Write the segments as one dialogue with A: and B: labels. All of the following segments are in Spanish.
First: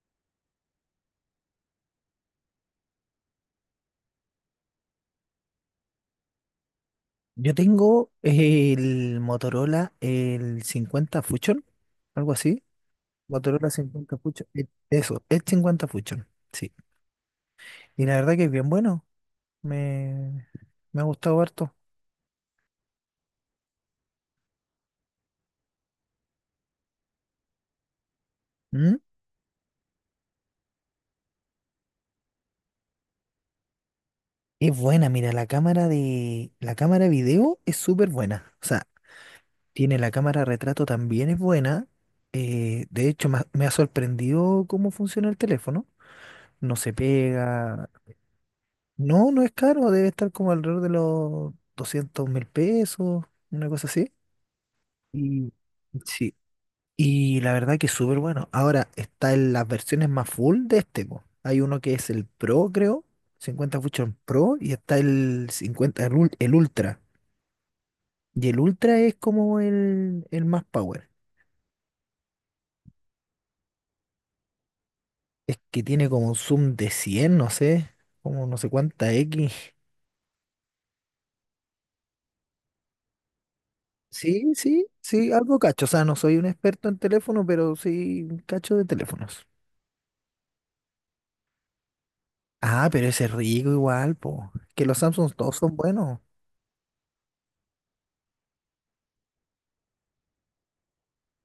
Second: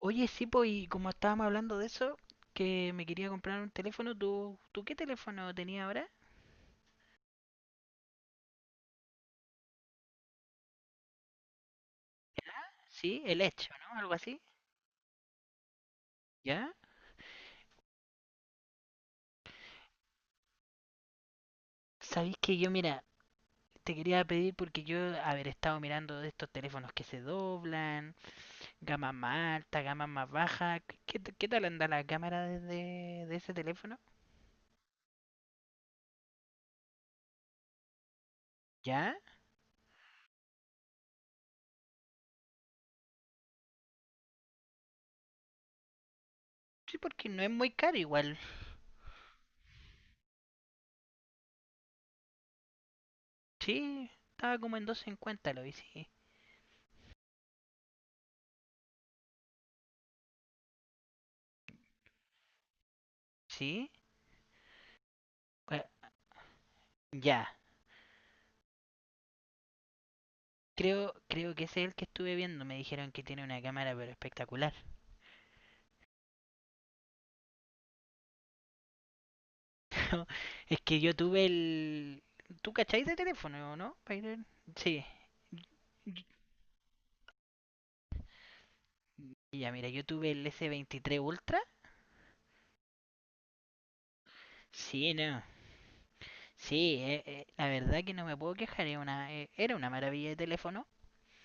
A: Oye, sí, pues, y como estábamos hablando de eso, que me quería comprar un teléfono, ¿tú qué teléfono tenías ahora?
B: Yo tengo el Motorola, el 50 Fusion, algo
A: ¿Ya?
B: así.
A: Sí, el Edge,
B: Motorola
A: ¿o no? Algo
B: 50
A: así.
B: Fusion. Eso, el 50 Fusion, sí.
A: ¿Ya?
B: Y la verdad que es bien bueno. Me, Me ha gustado harto.
A: Sabéis que yo, mira, te quería pedir porque yo, haber estado mirando de estos teléfonos que se doblan,
B: ¿Mm?
A: gama más alta, gama más baja. ¿Qué tal anda la cámara de ese teléfono?
B: Es buena, mira, la cámara video es súper buena. O sea,
A: ¿Ya?
B: tiene la cámara retrato también es buena. De hecho, me ha sorprendido cómo funciona el teléfono. No se
A: Sí, porque no es muy
B: pega.
A: caro igual.
B: No, no es caro, debe estar como alrededor de los $200.000, una cosa
A: Sí,
B: así.
A: estaba como en doscientos
B: Y
A: cincuenta, lo vi, sí.
B: sí, y la verdad que es súper bueno. Ahora está en las versiones más full de este, po. Hay uno que es el Pro, creo, 50
A: ¿Sí?
B: Fusion Pro, y está el
A: Bueno,
B: 50 el Ultra.
A: ya.
B: Y el Ultra es como el más power.
A: Creo que ese es el que estuve viendo. Me dijeron que tiene una cámara, pero espectacular.
B: Es que tiene como un zoom de 100, no sé, como no sé cuánta X.
A: Es que yo tuve el. ¿Tú cacháis de teléfono, no? ¿Byron?
B: Sí, sí,
A: Sí.
B: sí, algo cacho. O sea, no soy un experto en teléfono, pero sí cacho de teléfonos.
A: Ya, mira, yo tuve el S23 Ultra.
B: Ah, pero ese es rico igual, po. Que los
A: Sí,
B: Samsung
A: no.
B: todos son buenos.
A: Sí, la verdad que no me puedo quejar. Era una maravilla de teléfono.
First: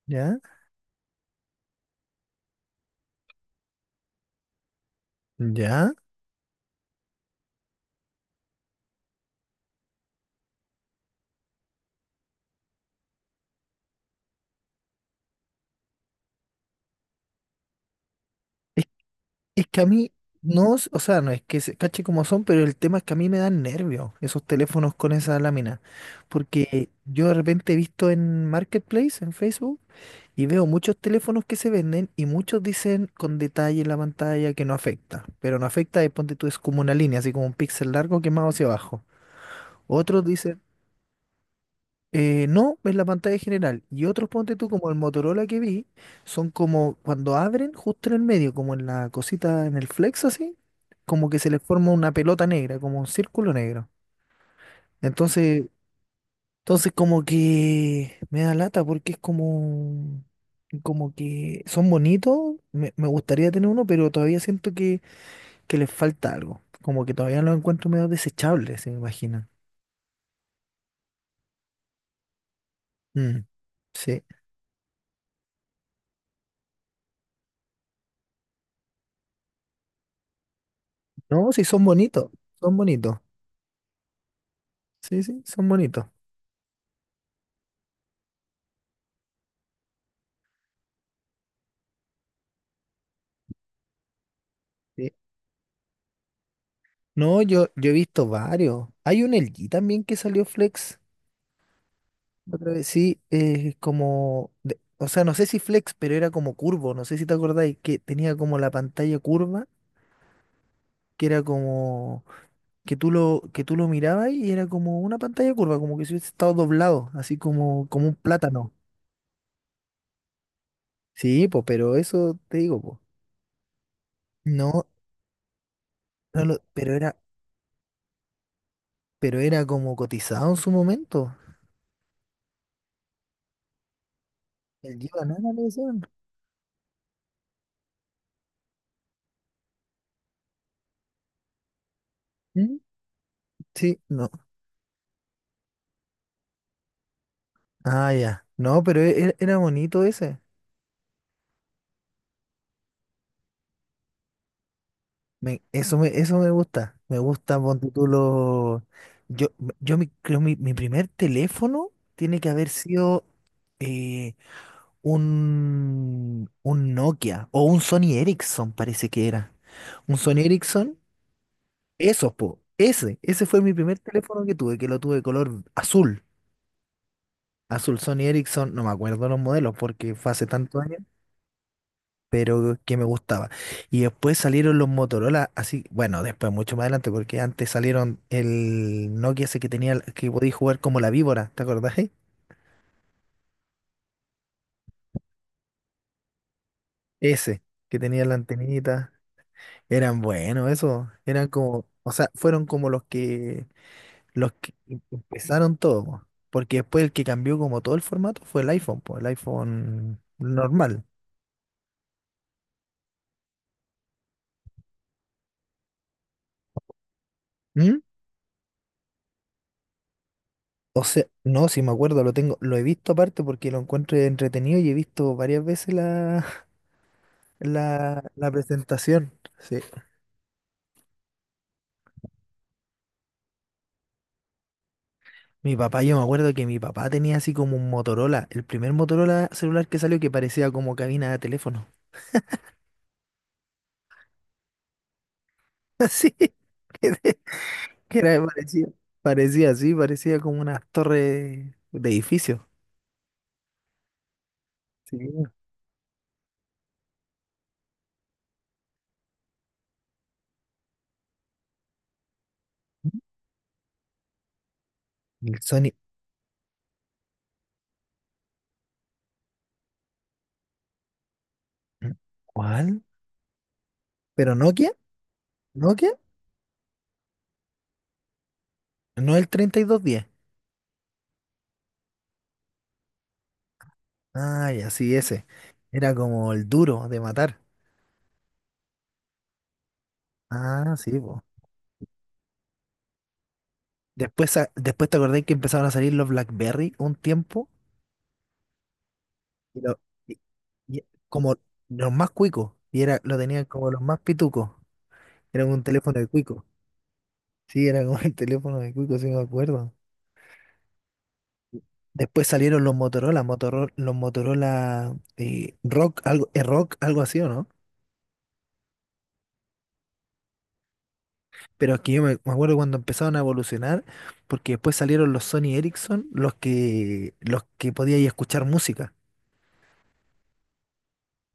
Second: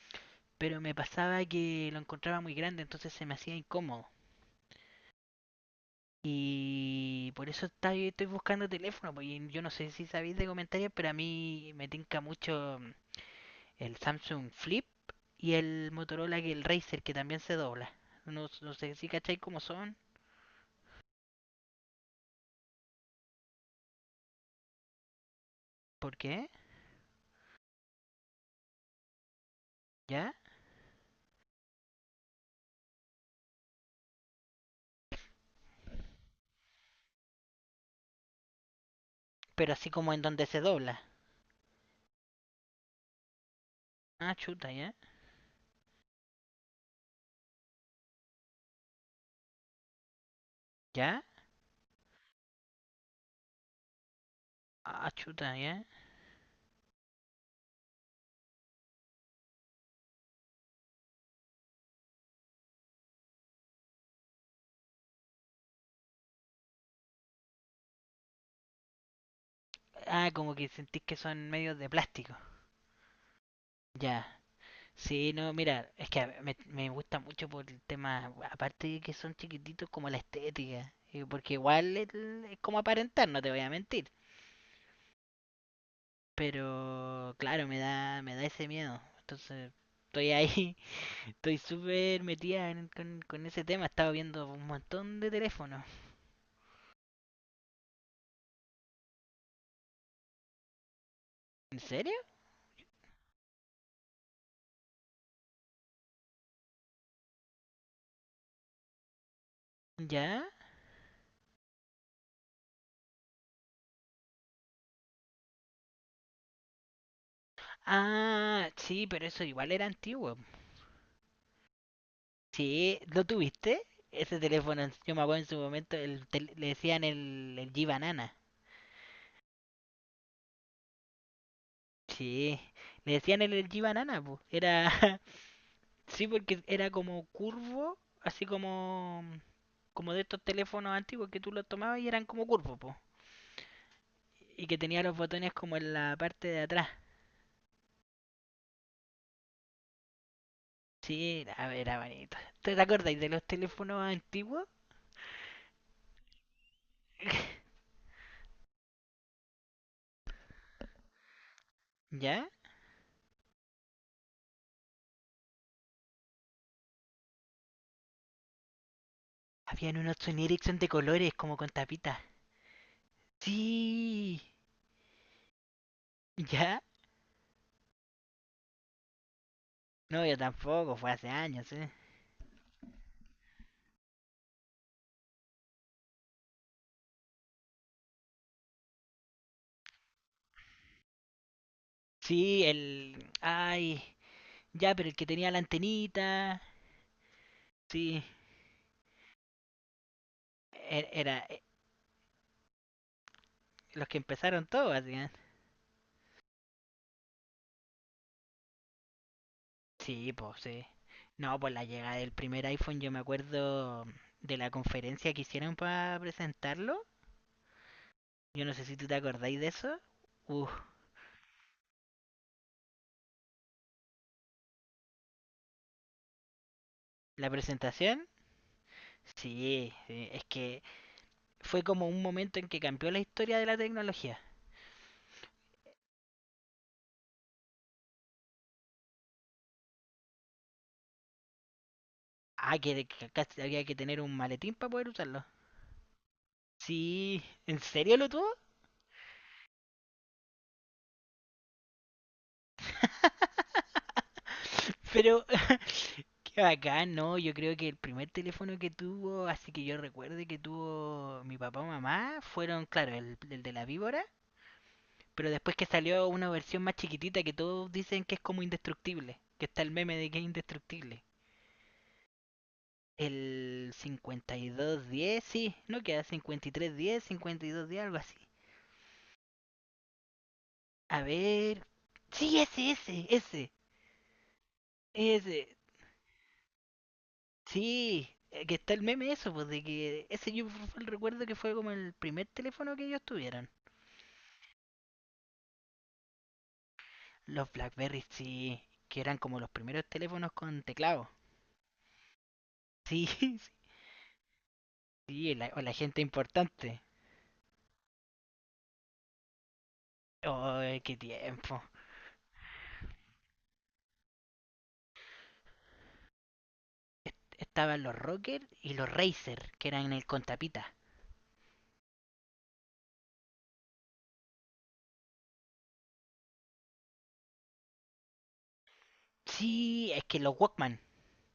B: ¿Ya?
A: Pero me pasaba que lo encontraba muy grande, entonces se me hacía incómodo.
B: ¿Ya?
A: Y por eso estoy buscando teléfono. Porque yo no sé si sabéis de comentarios, pero a mí me tinca mucho el Samsung Flip y el Motorola, que el Racer, que también se dobla. No, no
B: Es,
A: sé si cacháis cómo
B: es que a
A: son,
B: mí, no, o sea, no es que se cache como son, pero el tema es que a mí me dan nervios esos teléfonos con esa lámina.
A: por qué,
B: Porque yo de repente he visto en Marketplace, en Facebook,
A: ya,
B: y veo muchos teléfonos que se venden y muchos dicen con detalle en la pantalla que no afecta. Pero no afecta, es, ponte tú, es como una línea, así como un píxel largo quemado hacia abajo.
A: pero así como en
B: Otros
A: donde
B: dicen,
A: se dobla.
B: no, es la pantalla general. Y otros,
A: Ah,
B: ponte
A: chuta,
B: tú, como
A: ya,
B: el Motorola que vi, son como cuando abren justo en el medio, como en la cosita, en el flex así,
A: ya,
B: como que se les forma una pelota negra, como un círculo negro.
A: ah, chuta,
B: Entonces,
A: ya.
B: Entonces, como que me da lata, porque es como, como que son bonitos, me gustaría tener uno, pero todavía siento que les falta algo. Como que todavía los encuentro medio desechables, se me imagina.
A: Ah, como que sentís que son medios de plástico.
B: Mm, sí.
A: Ya, sí, no, mira, es que me gusta mucho por el tema, aparte de que son chiquititos, como la estética. eh,
B: No,
A: Porque
B: sí, son
A: igual es
B: bonitos,
A: es
B: son
A: como
B: bonitos.
A: aparentar, no te voy a mentir.
B: Sí, sí, son bonitos.
A: Pero claro, me da ese miedo. Entonces, estoy ahí. Estoy súper metida con ese tema. Estaba viendo un
B: Sí.
A: montón de teléfonos.
B: No, yo he visto varios. Hay un LG también que salió Flex.
A: ¿En serio?
B: Otra vez, sí, como, o sea, no sé si Flex, pero era como curvo, no sé si te acordáis, que tenía como la pantalla curva,
A: ¿Ya?
B: que era como que tú lo mirabas y era como una pantalla curva, como que si hubiese estado doblado, así como, como un
A: Ah,
B: plátano.
A: sí, pero eso igual era antiguo.
B: Sí, pues, pero eso te digo,
A: Sí,
B: pues.
A: ¿lo tuviste? Ese teléfono,
B: No,
A: yo me acuerdo en su momento, le
B: pero
A: decían el G-Banana.
B: pero era como cotizado en su momento.
A: Sí, le decían el G-Banana, po. Era,
B: El día nada le decían.
A: sí, porque era como curvo, así como de estos teléfonos antiguos que tú los tomabas y eran como curvos,
B: ¿Mm?
A: po.
B: Sí, no.
A: Y que tenía los botones como en la parte de atrás.
B: Ah, ya. No, pero era bonito ese.
A: Sí, a ver, era bonito. ¿Te acordáis de los teléfonos antiguos?
B: Eso eso me gusta. Me gusta, ponte tú, lo. Yo, yo mi primer teléfono tiene
A: ¿Ya?
B: que haber sido. eh, un Nokia o un Sony Ericsson, parece que era.
A: Habían
B: Un
A: unos
B: Sony
A: Sony Ericsson de
B: Ericsson,
A: colores, como con tapitas.
B: esos, po. Ese fue mi primer
A: Sí.
B: teléfono que tuve, que lo tuve de color azul.
A: ¿Ya?
B: Azul Sony Ericsson, no me acuerdo los modelos porque
A: No,
B: fue
A: yo
B: hace tantos
A: tampoco,
B: años,
A: fue hace años, ¿eh?
B: pero que me gustaba. Y después salieron los Motorola, así, bueno, después mucho más adelante, porque antes salieron el Nokia ese que tenía, que podía jugar como la víbora, ¿te acordás?
A: Sí, ay, ya, pero el que tenía la antenita.
B: Ese, que
A: Sí,
B: tenía la antenita. Eran buenos,
A: e-
B: eso.
A: era
B: Eran como, o sea, fueron como
A: los que
B: los
A: empezaron
B: que
A: todo, básicamente.
B: empezaron todo, po. Porque después el que cambió como todo el formato fue el iPhone, pues, el iPhone
A: Sí, pues sí.
B: normal.
A: No, pues la llegada del primer iPhone, yo me acuerdo de la conferencia que hicieron para presentarlo.
B: ¿Mm?
A: Yo no sé si tú te acordáis de eso. Uf,
B: O sea, no, si me acuerdo, lo tengo, lo he visto aparte porque lo encuentro entretenido y he visto varias veces la,
A: la presentación,
B: la presentación. Sí.
A: sí, sí, es que fue como un momento en que cambió la historia de la tecnología.
B: Mi papá, yo me acuerdo que mi papá tenía así como un Motorola, el primer Motorola celular que salió, que parecía como cabina de teléfono.
A: Ah, que casi había que tener un maletín para poder usarlo.
B: Así.
A: Sí, ¿en serio
B: Que
A: lo
B: era,
A: tuvo?
B: parecía, parecía así, parecía como unas torres de edificios. Sí.
A: Pero qué bacán, no, yo creo que el primer teléfono que tuvo, así que yo recuerde que tuvo mi papá o mamá, fueron, claro, el de la víbora, pero
B: El
A: después que
B: Sony,
A: salió una versión más chiquitita que todos dicen que es como indestructible, que está el meme de que es indestructible.
B: ¿cuál?
A: El
B: ¿Pero
A: cincuenta y
B: Nokia?
A: dos diez sí, no
B: ¿Nokia?
A: queda. Cincuenta y tres diez, 5210, algo así.
B: No, el 3210.
A: A ver. Sí, ese, ese, ese,
B: Ay, así, ese.
A: ese.
B: Era como el duro de matar.
A: Sí, que está el meme eso, pues de que ese yo
B: Ah, sí, po.
A: recuerdo que fue como el primer teléfono que ellos tuvieron.
B: Después, después te acordé que empezaron a salir los BlackBerry un tiempo.
A: Los Blackberry, sí, que eran como los
B: Y lo-
A: primeros
B: y-
A: teléfonos con
B: y
A: teclado.
B: como los más cuicos. Y era,
A: Sí,
B: lo
A: sí,
B: tenían como los más pitucos.
A: sí,
B: Era
A: o
B: un
A: la gente
B: teléfono de cuico.
A: importante.
B: Sí, era como el teléfono de cuico, sí me acuerdo.
A: Oh, qué tiempo.
B: Después salieron los Motorola, Motorola, los Motorola Rock, algo así, ¿o no?
A: Estaban los Rocker y los Razer, que eran el con tapita.
B: Pero aquí yo me acuerdo cuando empezaron a evolucionar, porque después salieron los Sony Ericsson, los que podíais escuchar música.
A: Sí, es que los Walkman.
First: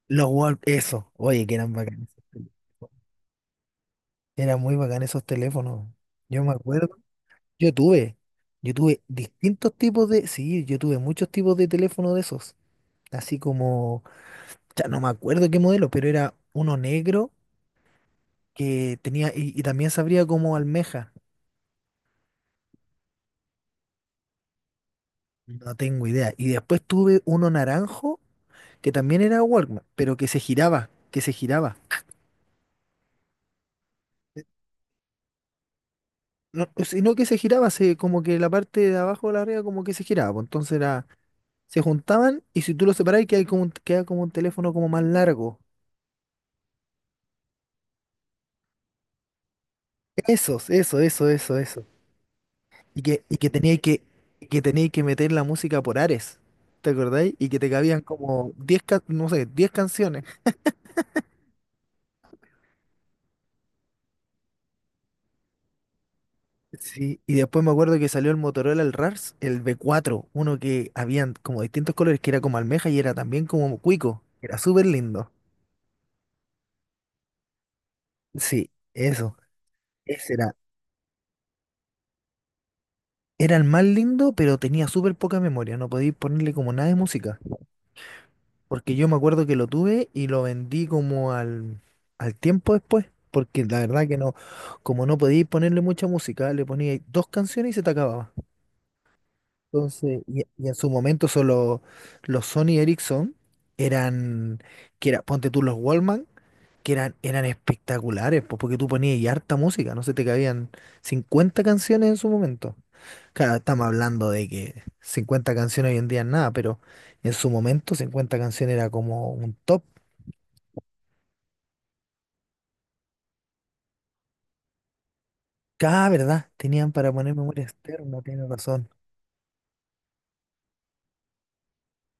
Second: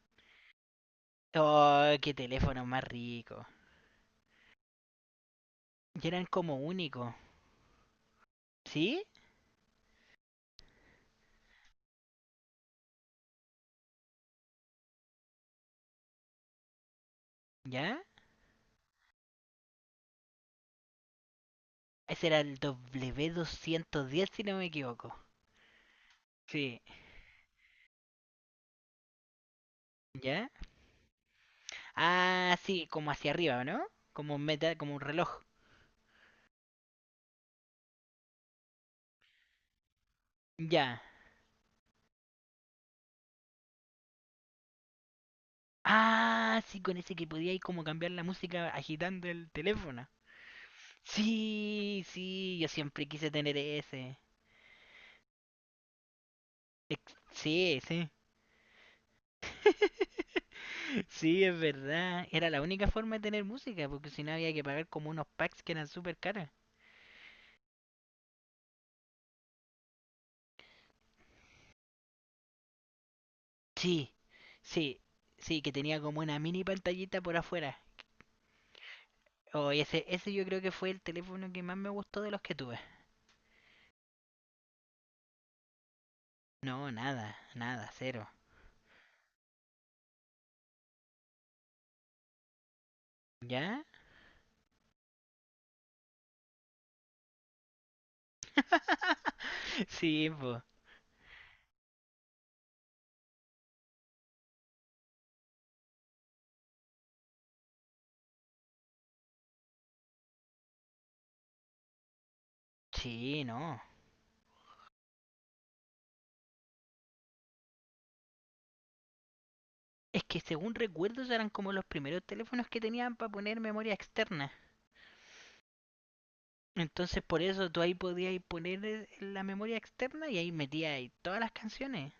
B: Los eso, oye, que eran
A: Oh,
B: bacanes.
A: qué teléfono más rico.
B: Eran muy bacán esos teléfonos.
A: Y eran
B: Yo me
A: como
B: acuerdo,
A: únicos.
B: yo tuve, yo tuve
A: ¿Sí?
B: distintos tipos de, sí, yo tuve muchos tipos de teléfonos de esos. Así como, ya no me acuerdo qué modelo, pero era uno negro
A: ¿Ya?
B: que tenía, y también sabría como almeja,
A: Ese era el W210, si no me equivoco.
B: no tengo idea. Y
A: Sí,
B: después tuve uno naranjo, que también era Walkman, pero que se
A: ¿ya?
B: giraba, que se giraba.
A: Ah, sí, como hacia arriba, ¿no? Como un meta, como un reloj.
B: No, sino que se giraba, se, como que la parte de abajo de la arriba como que se giraba, pues, entonces
A: Ya.
B: era, se juntaban y si tú lo separás queda como, queda como un teléfono como más largo.
A: Ah, sí, con ese que podía ir como cambiar la música agitando el teléfono.
B: Esos, eso, eso, eso, eso.
A: Sí, sí, yo
B: Y
A: siempre
B: que,
A: quise
B: y que
A: tener
B: tenía que,
A: ese.
B: que tenía que meter la música por Ares, ¿te acordáis? Y que te
A: Sí,
B: cabían
A: sí.
B: como 10, no sé, 10 canciones.
A: Sí, es verdad. Era la única forma de tener música, porque si no había que pagar como unos packs que eran súper caros.
B: Sí, y después me acuerdo que salió el Motorola, el RARS, el B4, uno que habían como distintos colores, que era como almeja y era también como
A: Sí,
B: cuico, era súper
A: sí,
B: lindo.
A: sí, que tenía como una mini pantallita por afuera.
B: Sí, eso,
A: Oh, y ese
B: ese
A: yo
B: era,
A: creo que fue el teléfono que más me gustó de los que tuve.
B: era el más lindo, pero tenía súper poca memoria, no podía ponerle como nada
A: No,
B: de
A: nada,
B: música,
A: nada, cero.
B: porque yo me acuerdo que lo tuve y lo vendí como al tiempo después, porque la
A: ¿Ya?
B: verdad que no, como no podía ponerle mucha música, le ponía dos canciones y se te acababa. Entonces,
A: Sí, pues.
B: y en su momento solo los Sony Ericsson eran, que era, ponte tú, los Wallman, que eran espectaculares, pues, porque tú ponías y harta música, no se te cabían 50 canciones en su momento.
A: Sí,
B: Claro,
A: no.
B: estamos hablando de que 50 canciones hoy en día es nada, pero en su momento 50 canciones era como un top.
A: Es que según recuerdos eran como los primeros teléfonos que tenían para poner memoria externa.
B: Cada verdad, tenían para
A: Entonces
B: poner
A: por
B: memoria
A: eso tú ahí
B: externa,
A: podías
B: tienes
A: poner
B: razón.
A: la memoria externa y ahí metías ahí todas las canciones.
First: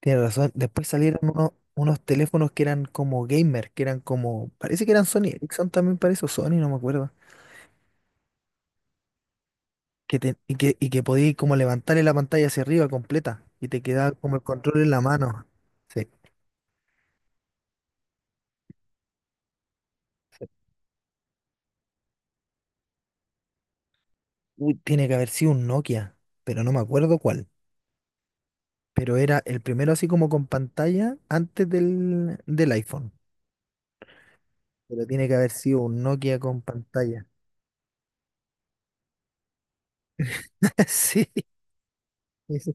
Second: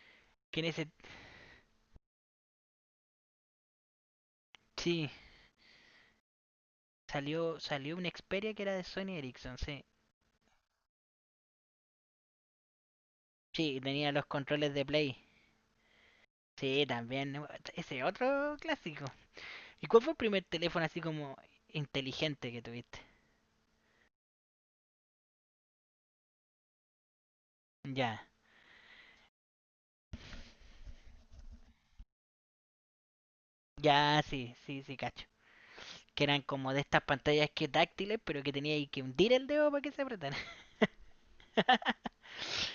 B: Tienes razón.
A: Que en ese
B: Después salieron unos, teléfonos que eran como gamer, que eran como, parece que eran
A: sí,
B: Sony Ericsson también, parece, o Sony, no me acuerdo.
A: salió una Xperia que era de Sony Ericsson, sí.
B: Y que podías como levantarle la pantalla hacia arriba completa y
A: Sí,
B: te
A: tenía
B: quedaba
A: los
B: como el
A: controles
B: control
A: de
B: en la
A: Play.
B: mano. Sí.
A: Sí, también ese otro clásico. ¿Y cuál fue el primer
B: Sí.
A: teléfono así como inteligente que tuviste?
B: Uy, tiene que haber sido un Nokia, pero no me acuerdo cuál.
A: Ya.
B: Pero era el primero así como con pantalla antes del iPhone.
A: Ya, sí, sí, sí,
B: Pero
A: cacho.
B: tiene que haber sido un
A: Que
B: Nokia
A: eran
B: con
A: como de estas
B: pantalla.
A: pantallas que táctiles, pero que tenía ahí que hundir el dedo para que se apretara.
B: Sí, eso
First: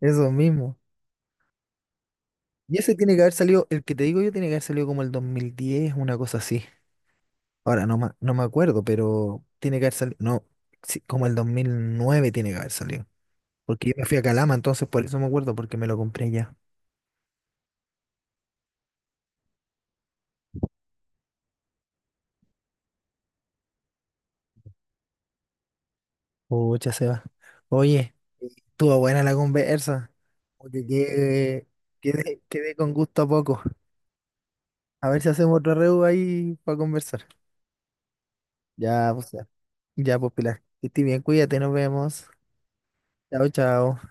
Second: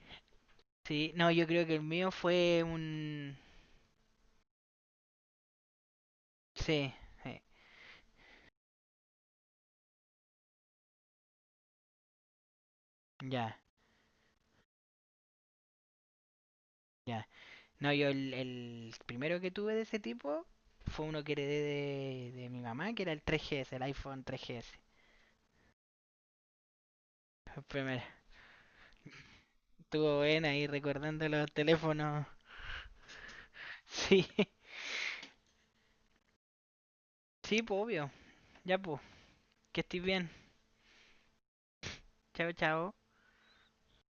B: eso mismo.
A: Sí, no, yo creo que el mío fue
B: Y ese tiene que haber
A: un
B: salido, el que te digo yo tiene que haber salido como el 2010, una cosa así.
A: sí, sí,
B: Ahora no, no me acuerdo, pero tiene que haber salido, no, sí, como el 2009 tiene que haber salido.
A: ya,
B: Porque yo me fui a Calama, entonces por eso me acuerdo, porque me lo compré ya.
A: ya. No, yo el, primero que tuve de ese tipo fue uno que heredé de mi mamá, que era el 3GS, el iPhone 3GS.
B: Pucha, Seba.
A: El primero.
B: Oye, estuvo buena la conversa.
A: Estuvo buena ahí
B: Porque
A: recordando los teléfonos.
B: quedé con gusto a poco.
A: Sí,
B: A ver si hacemos otro reu ahí para conversar.
A: sí, pues obvio. Ya, pues,
B: Ya, pues,
A: que estés
B: ya,
A: bien.
B: pues, Pilar. Que estés bien, cuídate, nos vemos.
A: Chao, chao.
B: Chao, chao.